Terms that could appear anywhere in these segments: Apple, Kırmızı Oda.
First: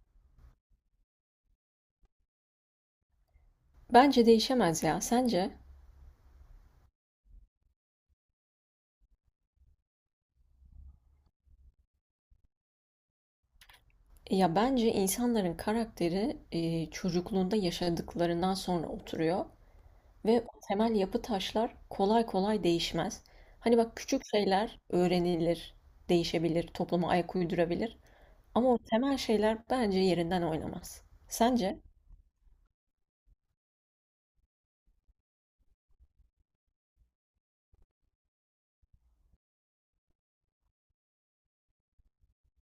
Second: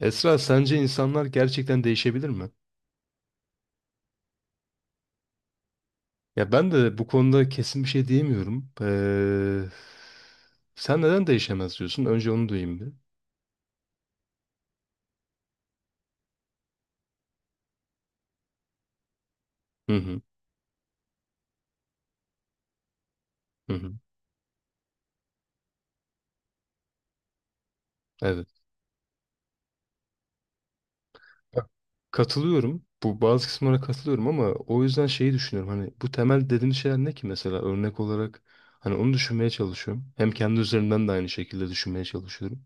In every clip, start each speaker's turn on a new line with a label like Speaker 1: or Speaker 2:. Speaker 1: Esra, sence insanlar gerçekten değişebilir mi?
Speaker 2: Bence değişemez ya. Sence?
Speaker 1: Ya ben de bu konuda kesin bir şey diyemiyorum. Sen neden değişemez diyorsun? Önce onu duyayım bir.
Speaker 2: Ya bence insanların karakteri çocukluğunda yaşadıklarından sonra oturuyor
Speaker 1: Hı hı,
Speaker 2: ve o temel yapı taşlar kolay kolay değişmez.
Speaker 1: hı
Speaker 2: Hani
Speaker 1: hı.
Speaker 2: bak küçük şeyler öğrenilir, değişebilir, topluma ayak uydurabilir
Speaker 1: Evet.
Speaker 2: ama o temel şeyler bence yerinden oynamaz.
Speaker 1: Ya,
Speaker 2: Sence?
Speaker 1: Katılıyorum. Bu bazı kısımlara katılıyorum ama o yüzden şeyi düşünüyorum. Hani bu temel dediğimiz şeyler ne ki mesela örnek olarak hani onu düşünmeye çalışıyorum. Hem kendi üzerimden de aynı şekilde düşünmeye çalışıyorum.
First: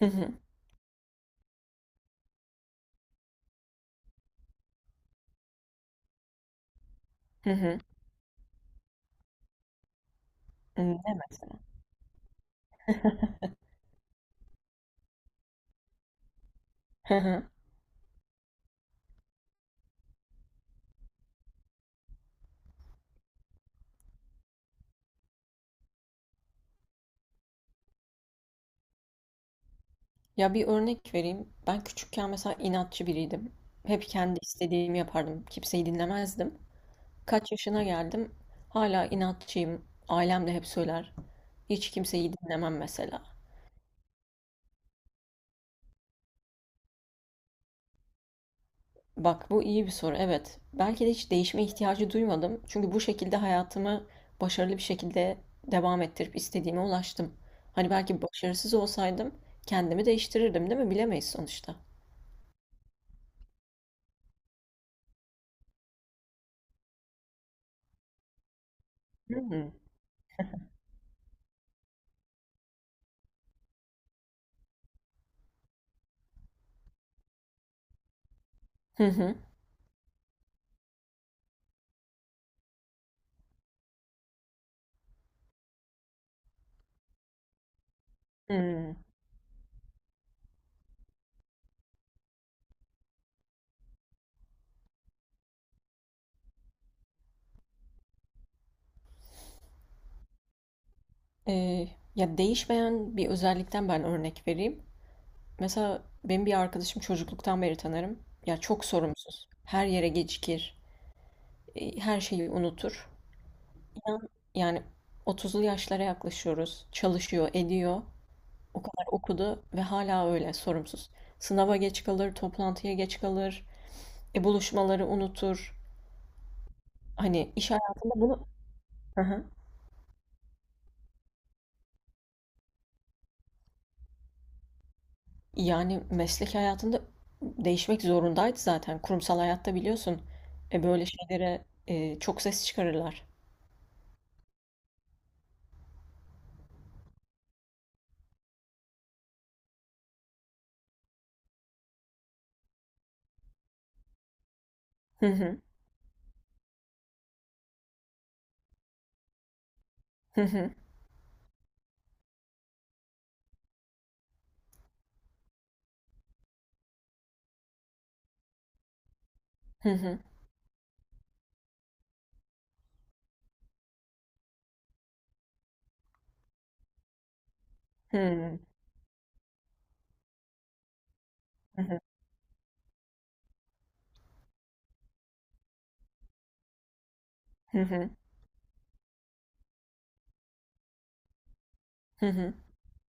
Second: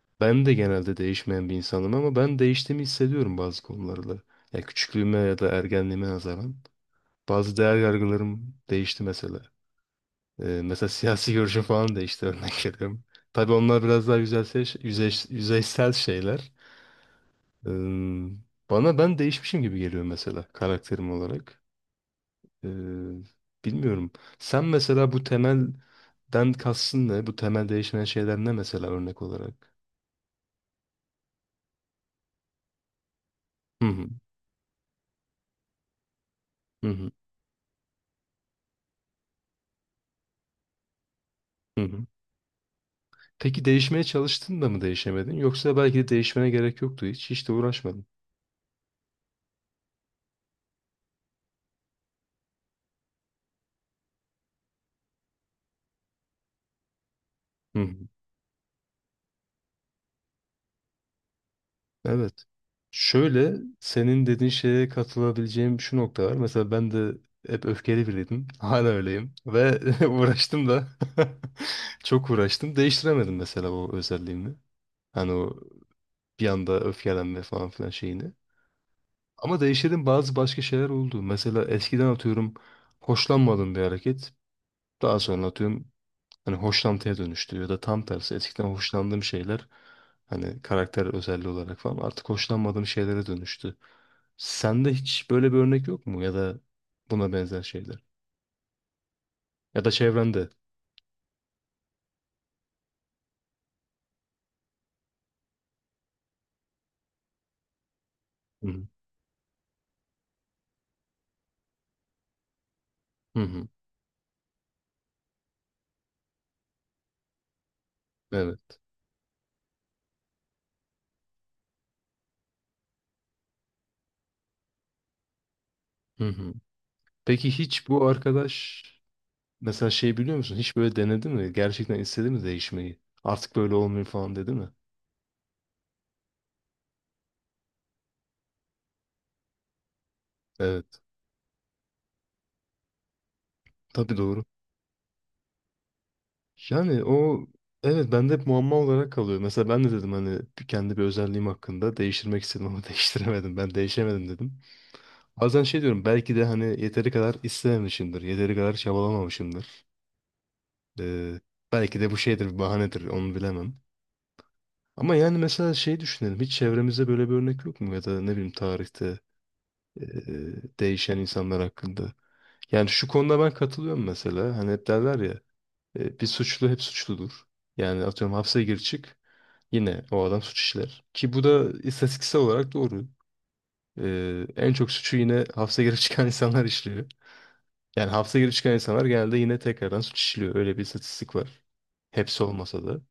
Speaker 2: Hı hı.
Speaker 1: Ben de genelde değişmeyen bir insanım ama ben değiştiğimi hissediyorum bazı konularda. Ya küçüklüğüme ya da ergenliğime nazaran.
Speaker 2: Hı
Speaker 1: Bazı değer
Speaker 2: hı.
Speaker 1: yargılarım değişti mesela.
Speaker 2: Hı,
Speaker 1: Mesela
Speaker 2: deme.
Speaker 1: siyasi görüşüm falan değişti örnek veriyorum. Tabii onlar biraz daha yüzeysel, yüzeysel şeyler.
Speaker 2: Hı hı.
Speaker 1: Ee, Bana ben değişmişim gibi geliyor mesela karakterim olarak. Ee, Bilmiyorum. Sen mesela bu temelden kastın ne? Bu temel değişmeyen şeyler ne mesela örnek olarak?
Speaker 2: Ya bir örnek vereyim. Ben küçükken mesela inatçı biriydim.
Speaker 1: Hı
Speaker 2: Hep
Speaker 1: hı,
Speaker 2: kendi istediğimi yapardım. Kimseyi dinlemezdim.
Speaker 1: hı hı,
Speaker 2: Kaç yaşına geldim hala inatçıyım. Ailem de hep söyler.
Speaker 1: hı
Speaker 2: Hiç
Speaker 1: hı.
Speaker 2: kimseyi dinlemem mesela.
Speaker 1: Peki değişmeye çalıştın da mı değişemedin? Yoksa belki de değişmene gerek yoktu hiç. Hiç de uğraşmadın.
Speaker 2: Bak bu iyi bir soru evet. Belki de hiç değişme ihtiyacı duymadım. Çünkü bu şekilde hayatımı başarılı bir şekilde devam ettirip istediğime ulaştım.
Speaker 1: Hı
Speaker 2: Hani
Speaker 1: hı.
Speaker 2: belki başarısız olsaydım kendimi değiştirirdim değil mi? Bilemeyiz sonuçta.
Speaker 1: Evet. Şöyle senin dediğin şeye katılabileceğim şu nokta var. Mesela ben de hep öfkeli biriydim. Hala öyleyim.
Speaker 2: Hı hı.
Speaker 1: Ve uğraştım da çok uğraştım. Değiştiremedim mesela o özelliğimi. Hani o bir anda öfkelenme falan filan şeyini.
Speaker 2: Hı hı.
Speaker 1: Ama değiştirdiğim bazı başka şeyler oldu. Mesela eskiden atıyorum hoşlanmadığım bir hareket. Daha sonra atıyorum hani hoşlantıya dönüştü ya da tam tersi eskiden
Speaker 2: Hı.
Speaker 1: hoşlandığım şeyler hani karakter özelliği olarak falan artık hoşlanmadığım şeylere dönüştü. Sende hiç böyle bir örnek yok mu ya da buna benzer şeyler ya da çevrende?
Speaker 2: Ee, ya değişmeyen bir özellikten ben örnek vereyim. Mesela benim bir arkadaşım çocukluktan beri tanırım. Ya
Speaker 1: Hı
Speaker 2: çok
Speaker 1: hı.
Speaker 2: sorumsuz. Her yere gecikir. Her şeyi unutur.
Speaker 1: Hı hı.
Speaker 2: İnan, yani 30'lu yaşlara yaklaşıyoruz. Çalışıyor, ediyor.
Speaker 1: Evet.
Speaker 2: O kadar okudu ve hala öyle sorumsuz. Sınava geç kalır, toplantıya geç kalır. Buluşmaları unutur.
Speaker 1: Hı hı. Peki
Speaker 2: Hani iş
Speaker 1: hiç bu
Speaker 2: hayatında bunu...
Speaker 1: arkadaş
Speaker 2: Hı hı.
Speaker 1: mesela şey biliyor musun? Hiç böyle denedi mi? Gerçekten istedi mi değişmeyi? Artık böyle olmuyor falan dedi mi?
Speaker 2: Yani meslek hayatında değişmek zorundaydı zaten. Kurumsal hayatta biliyorsun. E,
Speaker 1: Evet.
Speaker 2: böyle şeylere çok ses çıkarırlar.
Speaker 1: Tabii doğru. Yani o evet bende hep muamma olarak kalıyor. Mesela ben de dedim hani kendi bir özelliğim hakkında değiştirmek istedim ama değiştiremedim. Ben değişemedim dedim.
Speaker 2: Hı hı.
Speaker 1: Bazen şey diyorum belki de hani yeteri kadar istememişimdir. Yeteri kadar çabalamamışımdır.
Speaker 2: Hı hı.
Speaker 1: Ee, Belki de bu şeydir bir bahanedir onu bilemem. Ama yani mesela şey düşünelim hiç çevremizde böyle bir örnek yok mu? Ya da ne bileyim tarihte
Speaker 2: Hı
Speaker 1: e,
Speaker 2: hı.
Speaker 1: değişen insanlar hakkında. Yani şu konuda ben katılıyorum mesela. Hani hep derler ya bir suçlu hep suçludur. Yani atıyorum
Speaker 2: Hıı.
Speaker 1: hapse gir çık yine o adam suç işler. Ki bu da
Speaker 2: Hı hı.
Speaker 1: istatistiksel olarak doğru. E, en çok suçu yine hapse girip çıkan insanlar işliyor.
Speaker 2: Hı
Speaker 1: Yani
Speaker 2: hı.
Speaker 1: hapse girip çıkan insanlar genelde yine tekrardan suç işliyor. Öyle bir istatistik var.
Speaker 2: Hı
Speaker 1: Hepsi
Speaker 2: hı.
Speaker 1: olmasa da.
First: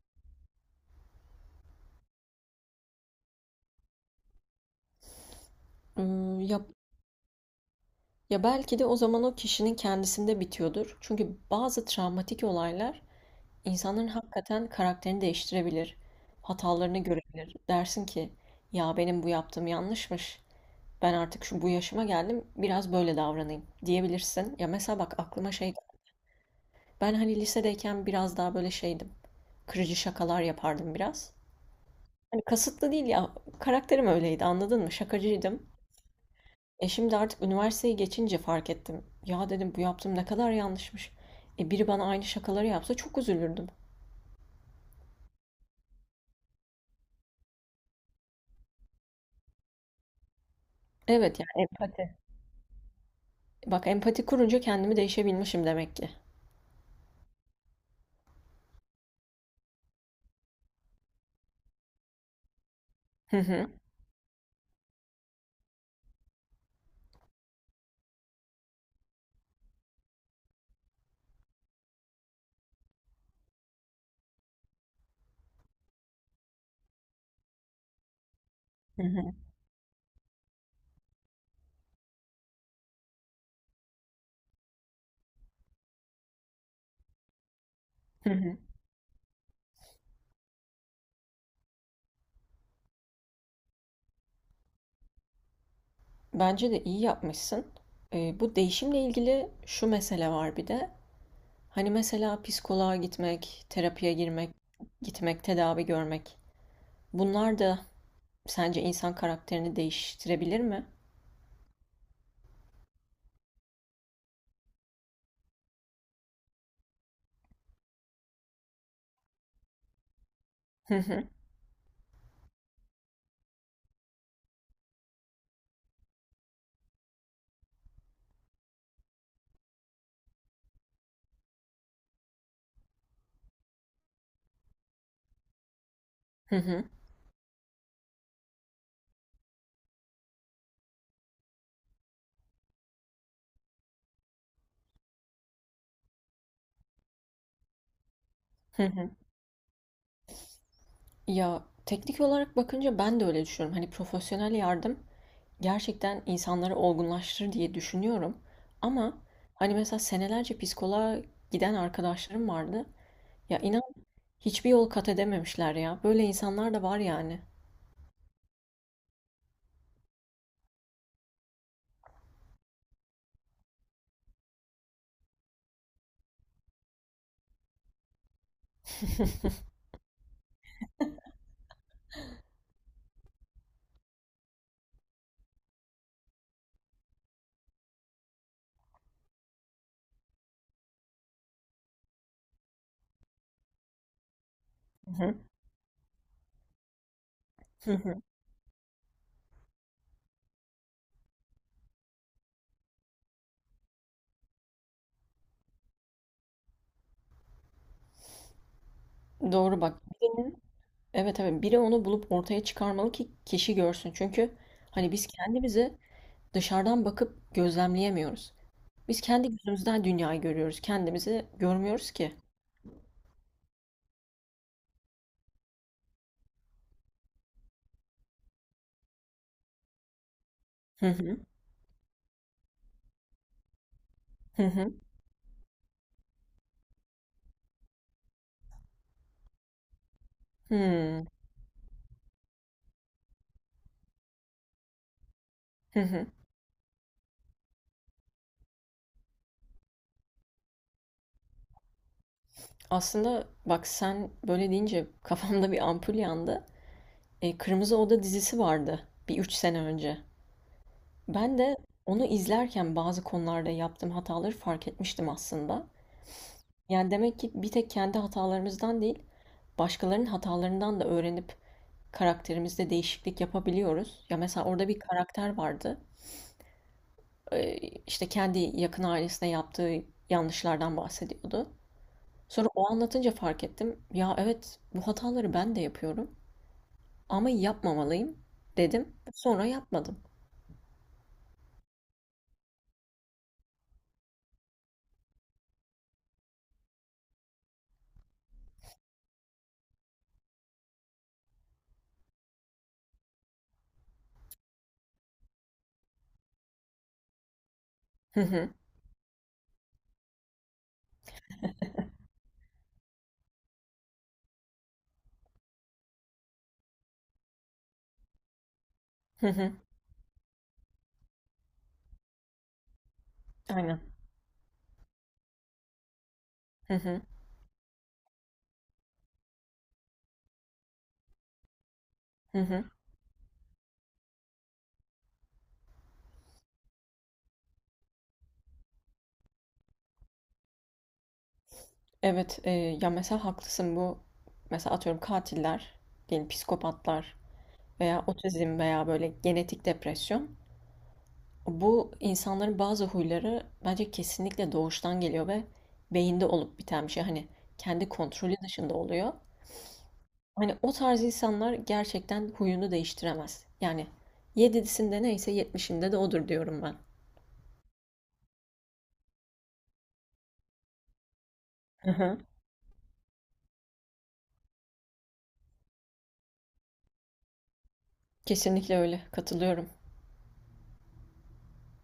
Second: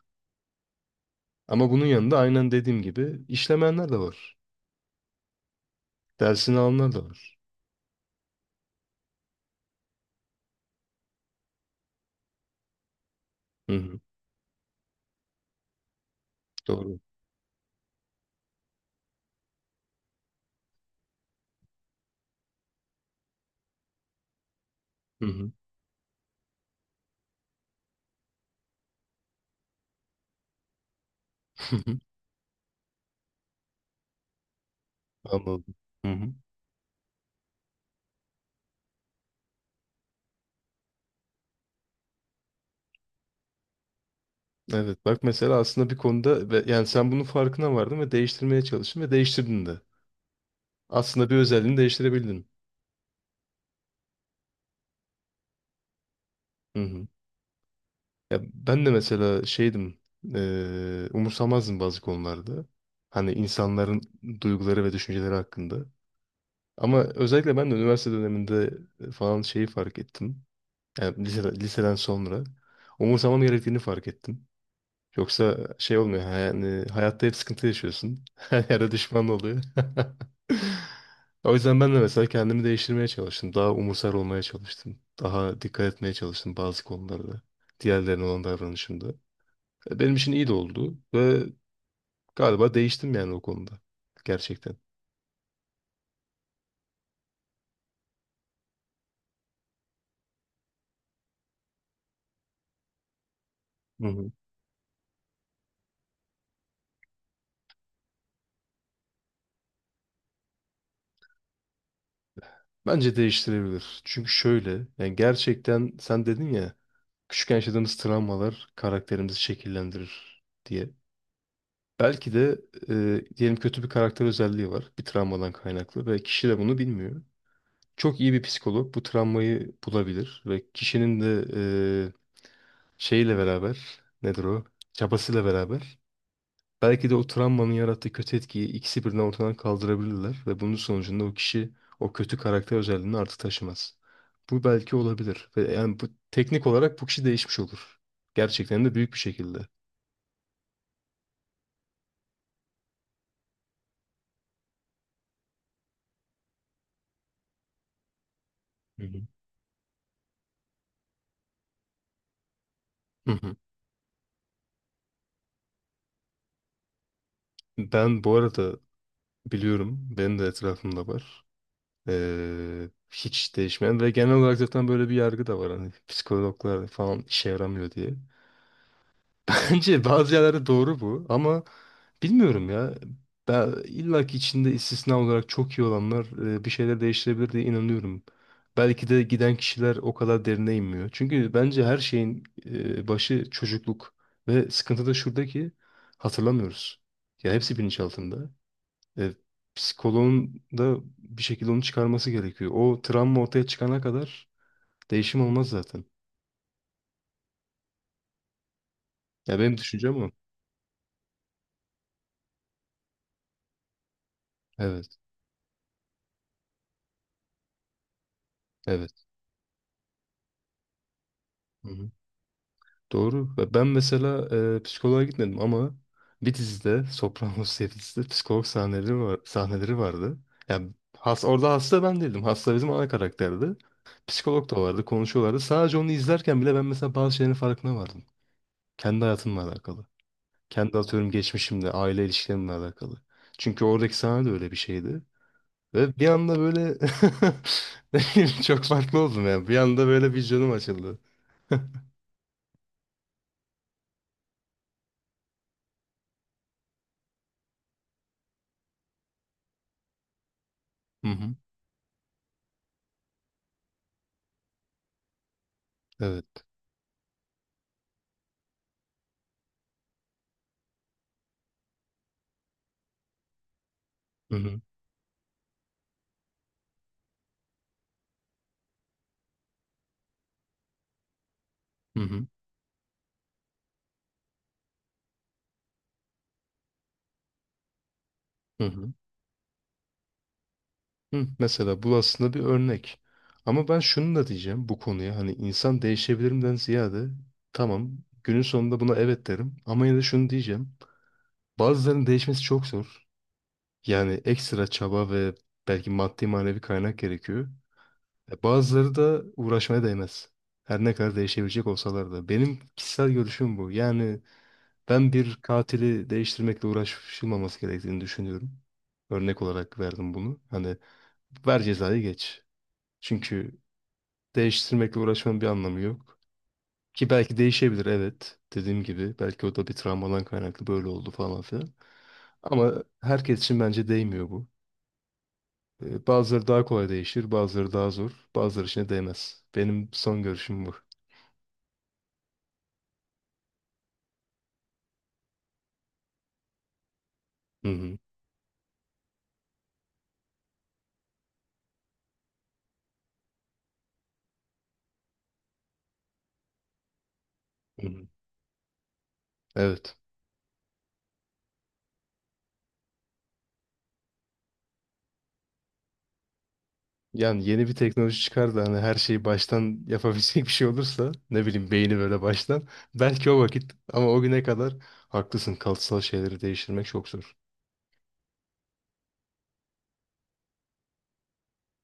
Speaker 1: Ama bunun yanında aynen dediğim gibi işlemeyenler de var.
Speaker 2: Imm,
Speaker 1: Dersini
Speaker 2: ya
Speaker 1: alanlar da var.
Speaker 2: ya, belki de o zaman o kişinin kendisinde bitiyordur. Çünkü bazı travmatik olaylar
Speaker 1: Hı hı,
Speaker 2: insanların hakikaten karakterini değiştirebilir. Hatalarını
Speaker 1: doğru.
Speaker 2: görebilir. Dersin ki, "Ya, benim bu yaptığım yanlışmış. Ben artık şu bu yaşıma geldim, biraz böyle davranayım." diyebilirsin. Ya, mesela bak
Speaker 1: Hı hı.
Speaker 2: aklıma şey ben, hani, lisedeyken biraz daha böyle şeydim, kırıcı şakalar yapardım biraz. Hani, kasıtlı değil ya, karakterim öyleydi, anladın mı? Şakacıydım.
Speaker 1: Anladım. Hı hı.
Speaker 2: Şimdi artık üniversiteyi geçince fark ettim. Ya dedim bu yaptığım ne kadar yanlışmış. Biri bana aynı şakaları yapsa çok üzülürdüm.
Speaker 1: Evet bak mesela aslında bir konuda yani sen bunun farkına vardın ve değiştirmeye çalıştın ve değiştirdin de. Aslında bir
Speaker 2: Evet yani
Speaker 1: özelliğini
Speaker 2: empati.
Speaker 1: değiştirebildin.
Speaker 2: Bak empati kurunca kendimi değişebilmişim demek ki.
Speaker 1: Hı hı. Ya ben de mesela şeydim, umursamazdım bazı konularda. Hani
Speaker 2: Hı hı.
Speaker 1: insanların duyguları ve düşünceleri hakkında. Ama özellikle ben de üniversite döneminde falan şeyi fark ettim. Yani liseden, liseden sonra umursamam gerektiğini fark ettim. Yoksa şey olmuyor. Yani hayatta hep sıkıntı yaşıyorsun. Her yerde
Speaker 2: Hı
Speaker 1: düşman
Speaker 2: hı.
Speaker 1: oluyor. O yüzden ben de mesela kendimi değiştirmeye çalıştım. Daha umursar olmaya çalıştım. Daha dikkat etmeye çalıştım bazı konularda. Diğerlerine
Speaker 2: Hı
Speaker 1: olan
Speaker 2: hı.
Speaker 1: davranışımda. E, benim için iyi de oldu. Ve galiba değiştim yani o konuda. Gerçekten.
Speaker 2: Bence de iyi yapmışsın. Bu değişimle ilgili şu mesele var bir de. Hani mesela psikoloğa gitmek,
Speaker 1: Hı
Speaker 2: terapiye
Speaker 1: hı.
Speaker 2: girmek, gitmek, tedavi görmek. Bunlar da sence insan karakterini değiştirebilir mi?
Speaker 1: Bence değiştirebilir. Çünkü şöyle. Yani gerçekten sen dedin ya. Küçükken yaşadığımız travmalar karakterimizi şekillendirir diye.
Speaker 2: Hı hı.
Speaker 1: Belki de diyelim kötü bir karakter özelliği var. Bir travmadan kaynaklı ve kişi de bunu bilmiyor. Çok iyi bir psikolog bu travmayı bulabilir ve kişinin de e, şeyiyle beraber nedir o? Çabasıyla beraber
Speaker 2: Hı hı.
Speaker 1: belki de o travmanın yarattığı kötü etkiyi ikisi birden ortadan kaldırabilirler ve bunun sonucunda o kişi o kötü karakter özelliğini artık taşımaz. Bu belki olabilir ve yani bu teknik olarak bu kişi değişmiş olur.
Speaker 2: Hı
Speaker 1: Gerçekten de
Speaker 2: hı.
Speaker 1: büyük bir şekilde.
Speaker 2: Ya teknik olarak bakınca ben de öyle düşünüyorum. Hani profesyonel yardım gerçekten insanları olgunlaştırır diye düşünüyorum.
Speaker 1: Hı
Speaker 2: Ama
Speaker 1: hı.
Speaker 2: hani mesela senelerce psikoloğa giden arkadaşlarım vardı.
Speaker 1: Hı hı.
Speaker 2: Ya inan hiçbir yol kat edememişler ya. Böyle insanlar da var yani.
Speaker 1: Ben bu arada biliyorum. Benim de etrafımda var. Hiç değişmeyen ve genel olarak zaten böyle bir yargı da var. Hani psikologlar falan işe yaramıyor diye. Bence bazı yerlerde doğru bu ama bilmiyorum ya. Ben illa ki içinde istisna olarak çok iyi olanlar bir şeyler değiştirebilir diye inanıyorum. Belki de giden kişiler o kadar derine inmiyor. Çünkü bence her şeyin başı çocukluk ve sıkıntı
Speaker 2: Hı
Speaker 1: da şurada
Speaker 2: hı.
Speaker 1: ki hatırlamıyoruz. Ya hepsi
Speaker 2: Hı hı.
Speaker 1: bilinçaltında. E, Psikoloğun da bir şekilde onu çıkarması gerekiyor. O travma ortaya çıkana kadar değişim olmaz zaten. Ya benim
Speaker 2: Doğru bak.
Speaker 1: düşüncem o.
Speaker 2: Birinin, evet evet biri onu bulup ortaya çıkarmalı ki kişi görsün. Çünkü hani
Speaker 1: Evet,
Speaker 2: biz kendimizi dışarıdan bakıp gözlemleyemiyoruz.
Speaker 1: evet.
Speaker 2: Biz kendi gözümüzden dünyayı görüyoruz. Kendimizi
Speaker 1: Hı-hı.
Speaker 2: görmüyoruz ki.
Speaker 1: Doğru. Ve ben mesela psikoloğa gitmedim ama bir dizide, Sopranos diye bir dizide psikolog sahneleri var, sahneleri vardı. Yani
Speaker 2: Hı hı.
Speaker 1: orada hasta ben değildim. Hasta bizim ana karakterdi.
Speaker 2: Hı
Speaker 1: Psikolog da
Speaker 2: hı.
Speaker 1: vardı, konuşuyorlardı. Sadece onu izlerken bile ben mesela bazı şeylerin farkına vardım. Kendi hayatımla alakalı. Kendi
Speaker 2: Hımm.
Speaker 1: atıyorum geçmişimle, aile ilişkilerimle alakalı. Çünkü oradaki sahne de öyle bir şeydi.
Speaker 2: Hı
Speaker 1: Ve
Speaker 2: hı.
Speaker 1: bir anda böyle ne bileyim, çok farklı oldum ya. Bir anda böyle bir canım açıldı.
Speaker 2: Aslında bak sen böyle deyince kafamda bir ampul yandı. Kırmızı Oda dizisi vardı bir 3 sene önce.
Speaker 1: Hı hı.
Speaker 2: Ben de onu izlerken bazı konularda yaptığım hataları fark etmiştim aslında.
Speaker 1: Evet.
Speaker 2: Yani demek ki bir tek kendi hatalarımızdan değil, başkalarının hatalarından da öğrenip karakterimizde değişiklik yapabiliyoruz. Ya
Speaker 1: Hı
Speaker 2: mesela
Speaker 1: hı.
Speaker 2: orada bir karakter vardı. Eee, işte kendi yakın ailesine yaptığı yanlışlardan bahsediyordu.
Speaker 1: Hı hı.
Speaker 2: Sonra o anlatınca fark ettim. Ya evet bu hataları ben de yapıyorum ama yapmamalıyım
Speaker 1: Hı hı.
Speaker 2: dedim. Sonra yapmadım.
Speaker 1: Hı. Mesela bu aslında bir örnek. Ama ben şunu da diyeceğim bu konuya. Hani insan değişebilirimden ziyade tamam günün sonunda buna evet derim. Ama yine de şunu diyeceğim. Bazılarının değişmesi çok zor. Yani ekstra çaba ve belki maddi manevi kaynak gerekiyor.
Speaker 2: Hı
Speaker 1: E,
Speaker 2: hı.
Speaker 1: bazıları da uğraşmaya değmez. Her ne kadar değişebilecek olsalar da. Benim kişisel görüşüm bu. Yani ben bir katili değiştirmekle uğraşılmaması gerektiğini düşünüyorum.
Speaker 2: Hı
Speaker 1: Örnek
Speaker 2: hı.
Speaker 1: olarak verdim bunu. Hani ver cezayı geç. Çünkü
Speaker 2: Aynen.
Speaker 1: değiştirmekle uğraşmanın bir anlamı yok.
Speaker 2: Hı hı.
Speaker 1: Ki belki değişebilir evet. Dediğim gibi belki o da bir travmadan kaynaklı böyle oldu falan filan.
Speaker 2: Hı hı.
Speaker 1: Ama herkes için bence değmiyor bu. E, bazıları daha kolay değişir, bazıları daha zor, bazıları için de değmez. Benim son görüşüm bu.
Speaker 2: Evet, ya mesela haklısın bu mesela atıyorum katiller, yani psikopatlar
Speaker 1: Hı hı,
Speaker 2: veya otizm veya böyle genetik depresyon. Bu insanların bazı huyları bence kesinlikle doğuştan geliyor ve beyinde olup biten bir şey. Hani
Speaker 1: hı
Speaker 2: kendi
Speaker 1: hı.
Speaker 2: kontrolü dışında oluyor.
Speaker 1: Evet.
Speaker 2: Hani o tarz insanlar gerçekten huyunu değiştiremez. Yani 7'sinde neyse 70'inde de odur diyorum ben.
Speaker 1: Yani yeni bir teknoloji çıkar da hani her şeyi baştan yapabilecek bir şey olursa ne bileyim
Speaker 2: Hı
Speaker 1: beyni
Speaker 2: hı.
Speaker 1: böyle baştan belki o vakit ama o güne kadar haklısın kalıtsal şeyleri değiştirmek çok zor.
Speaker 2: Kesinlikle öyle. Katılıyorum.